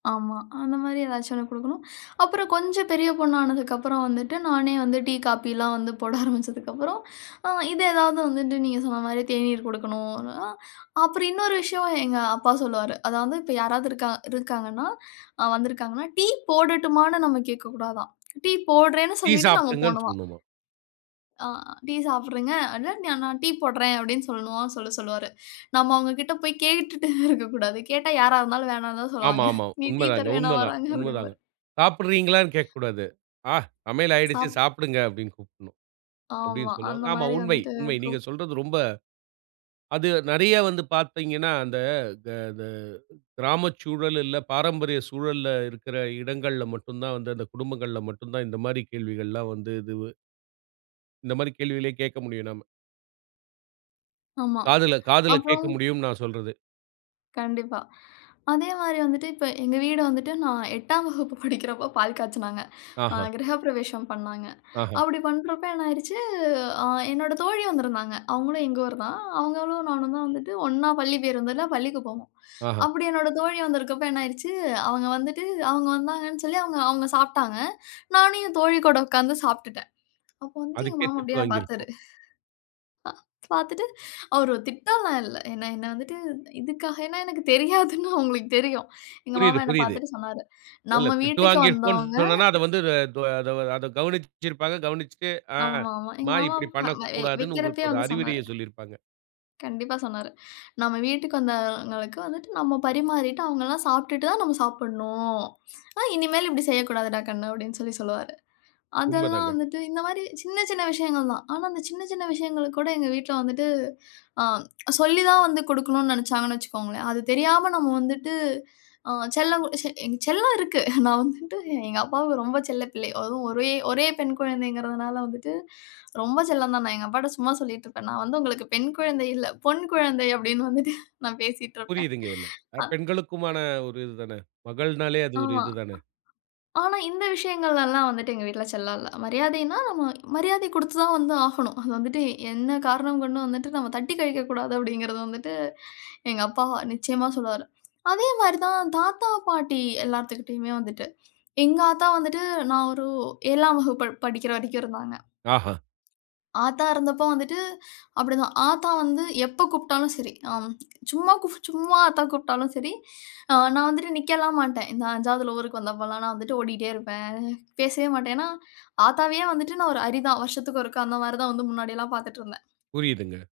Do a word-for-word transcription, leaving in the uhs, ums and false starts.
ஆமா. அந்த மாரி ஏதாச்சும் ஒண்ணு குடுக்கணும். அப்புறம் கொஞ்சம் பெரிய பொண்ணு ஆனதுக்கு அப்புறம் வந்துட்டு, நானே வந்து டீ, காப்பிலாம் வந்து போட ஆரம்பிச்சதுக்கு அப்புறம், அ, இத எதாவது வந்துட்டு நீங்க சொன்ன மாரி தேநீர் குடுக்கணும் அப்டின்னா. அப்புறம் இன்னொரு விஷயம் எங்க அப்பா சொல்லுவாரு அதாவது இப்ப யாராவது இருக்காங் இருக்காங்கன்னா வந்திருக்காங்கன்னா, டீ போடட்டுமானு நாம கேக்கக் கூடாதாம். டீ போடறேன்னு டீ சொல்லிட்டு நாம சாப்டுங்கன்னு போணுமாம். சொல்ணுமா? ஆ, டீ சாப்புடுறீங்க, அதான் நான் டீ போடறேன் அப்டின்னு சொல்லணுமாம், சொல்லச் சொல்லுவாரு. நாம அவங்ககிட்ட போயி கேட்டுட்டே இருக்கக் கூடாது, கேட்டா யாரா இருந்தாலும் வேணாம்னு தான் ஆமா சொல்லுவாங்க. ஆமா நீ டீ உண்மைதாங்க, தருவேன்னா உண்மைதான், வராங்க? உண்மைதாங்க. அப்டிம்பாரு. சாப்பிடுறீங்களான்னு கேக்கக் கூடாது. ஆ, சமையல் ஆயிடுச்சு சாப் சாப்பிடுங்க அப்டின்னு கூப்புடணும், ஆமா. அப்டின்னு அந்த சொல்லுவாங்க. ஆமா. மாரி உண்மை வந்துட்டே உண்மை நீங்க இருக்கும். சொல்றது. ரொம்ப அது நெறைய வந்து பாத்தீங்கன்னா, அந்த த, த, த, கிராமச் சூழல் இல்ல பாரம்பரிய சூழல்ல இருக்கிற இடங்கள்ல மட்டும்தான் வந்து, அந்த குடும்பங்கள்ல மட்டும்தான் இந்த மாரி கேள்விகள் எல்லாம் வந்து இதுவு இந்த மாரி கேள்விகளே கேட்க முடியும் நாம. ஆமா. காதுல காதுல அப்புறம் கேக்க முடியும்னு நான் சொல்றது. கண்டிப்பா. அதே மாரி வந்துட்டு, இப்ப எங்க வீடு வந்துட்டு, நான் எட்டாம் வகுப்பு படிக்கிறப்போ, பால் காய்ச்சனாங்க, அ, ஆஹ. கிரகப்பிரவேசம் பண்ணாங்க. ஆஹ. அப்டி பண்றப்ப என்ன ஆயிருச்சு, ஆ, என்னோட தோழி வந்திருந்தாங்க. அவுங்களும் எங்க ஊருதான், அவுங்களும் நானும் தான் வந்துட்டு ஒண்ணா பள்ளி பேருந்துல பள்ளிக்கு போவோம். ஆஹ. அப்டி என்னோட தோழி வந்திருக்கப்ப என்ன ஆயிருச்சு, அவங்க வந்துட்டு, அவுங்க வந்தாங்கன்னு சொல்லி அவுங்க அவுங்க சாப்ட்டாங்க, நானும் என் தோழி கூட உக்காந்து சாப்பிட்டுட்டேன். அப்ப வந்து எங்க அதுக்கே மாமா திட்டு அப்டியே என்ன பாத்தாரு. வாங்கிருப்போம். பா, பாத்துட்டு, அவரு திட்டலாம் இல்ல. ஏன்னா, என்ன வந்துட்டு இதுக்காகனா எனக்குத் தெரியாதுன்னு அவுங்களுக்கு தெரியும். எங்க மாமா புரியுது என்ன புரியுது. பாத்துட்டு சொன்னாரு இல்ல நம்ம திட்டு வீட்டுக்கு வாங்கிருப்போம்னு வந்தவங்க சொன்னேன்னா, அத வந்து த த அத கவனிச்சிருப்பாங்க. கவனிச்சிட்டு, ஆ, ஆமா ஆமா. எங்க மா மாமா இப்டி வா பண்ணக் வை கூடாதுன்னு உங்களுக்கு வெக்கிறப்பவே ஒரு வந்து அறிவுரைய சொன்னாரு. சொல்லிருப்பாங்க. கண்டிப்பா சொன்னாரு. நம்ம வீட்டுக்கு வந்தவங்களுக்கு வந்துட்டு நம்ம பரிமாறிட்டு, அவங்க எல்லாம் சாப்பிட்டுட்டு தான் நாம சாப்புணும். ஆனா, இனிமேல் இப்டி செய்யக்கூடாதுடா கண்ணு அப்டின்னு சொல்லி சொல்லுவாரு. அதெல்லாம் உண்மதாங்க. வந்துட்டு இந்த மாரி சின்ன சின்ன விஷயங்கள் தான். ஆனா, அந்த சின்னச் சின்ன விஷயங்களுக்கு கூட எங்க வீட்ல வந்துட்டு, ஆ, சொல்லித் தான் வந்து குடுக்கணும்னு நெனச்சாங்கன்னு வச்சுக்கோங்களேன். அது தெரியாம நம்ம வந்துட்டு, ஆ, செல்லம் குடு எங்க செல்லம் இருக்கு, நான் வந்துட்டு எங்க அப்பாவுக்கு ரொம்ப செல்லப் பிள்ளை. அதுவும் ஒரே, ஒரே பெண் குழந்தைங்கிறதுனால வந்துட்டு ரொம்ப செல்லம் தான். நான் எங்க அப்பாட்ட சும்மா சொல்லிட்டு இருப்பேன், நான் வந்து உங்களுக்குப் பெண் குழந்தை இல்ல, பொன் குழந்தை அப்டின்னு வந்துட்டு, நான் பேசிட்டு இருப்பேன். புரியுதுங்க. எல்ல அ. அப் பெண்களுக்குமான ஒரு இதுதானே, மகள்னாலே அது ஒரு ஆமா. இதுதானே. ஆனா, இந்த விஷயங்கள்ல எல்லாம் எங்க வீட்ல செல்லம் இல்ல. மரியாதைனா நம்ம மரியாதை குடுத்துத் தான் வந்து ஆகணும். அத வந்துட்டு என்ன காரணம் கொண்டும் வந்துட்டு நாம தட்டிக் கழிக்கக் கூடாது அப்டிங்கறது வந்துட்டு, எங்க அப்பா நிச்சயமா சொல்லுவாரு. அதே மாதிரி தான் தாத்தா, பாட்டி எல்லாத்துக்கிட்டயுமே வந்துட்டு, எங்க ஆத்தா வந்துட்டு நான் ஒரு ஏழாம் வகுப்பு படிக்கிற வரைக்கும் இருந்தாங்க. ஆஹ. ஆத்தா இருந்தப்போ வந்துட்டு அப்டிதான், ஆத்தா வந்து எப்ப கூப்புட்டாலும் சரி, ஆம், சும்மா கு சும்மா ஆத்தா கூப்புட்டாலும் சரி, நான் வந்துட்டு நிக்கலாம் மாட்டேன். இந்த அஞ்சாவதுள ஊருக்கு வந்தப்பலாம் நான் வந்துட்டு ஓடிட்டே இருப்பேன். பேசவே மாட்டேன். அ, ஏன்னா ஆத்தாவையே வந்துட்டு நான் ஒரு அரிதான் வருஷத்துக்கு ஒருக்கா அந்த மாதிரி தான் வந்து முன்னாடியெல்லாம் பாத்துட்டு இருந்தேன். புரியுதுங்க.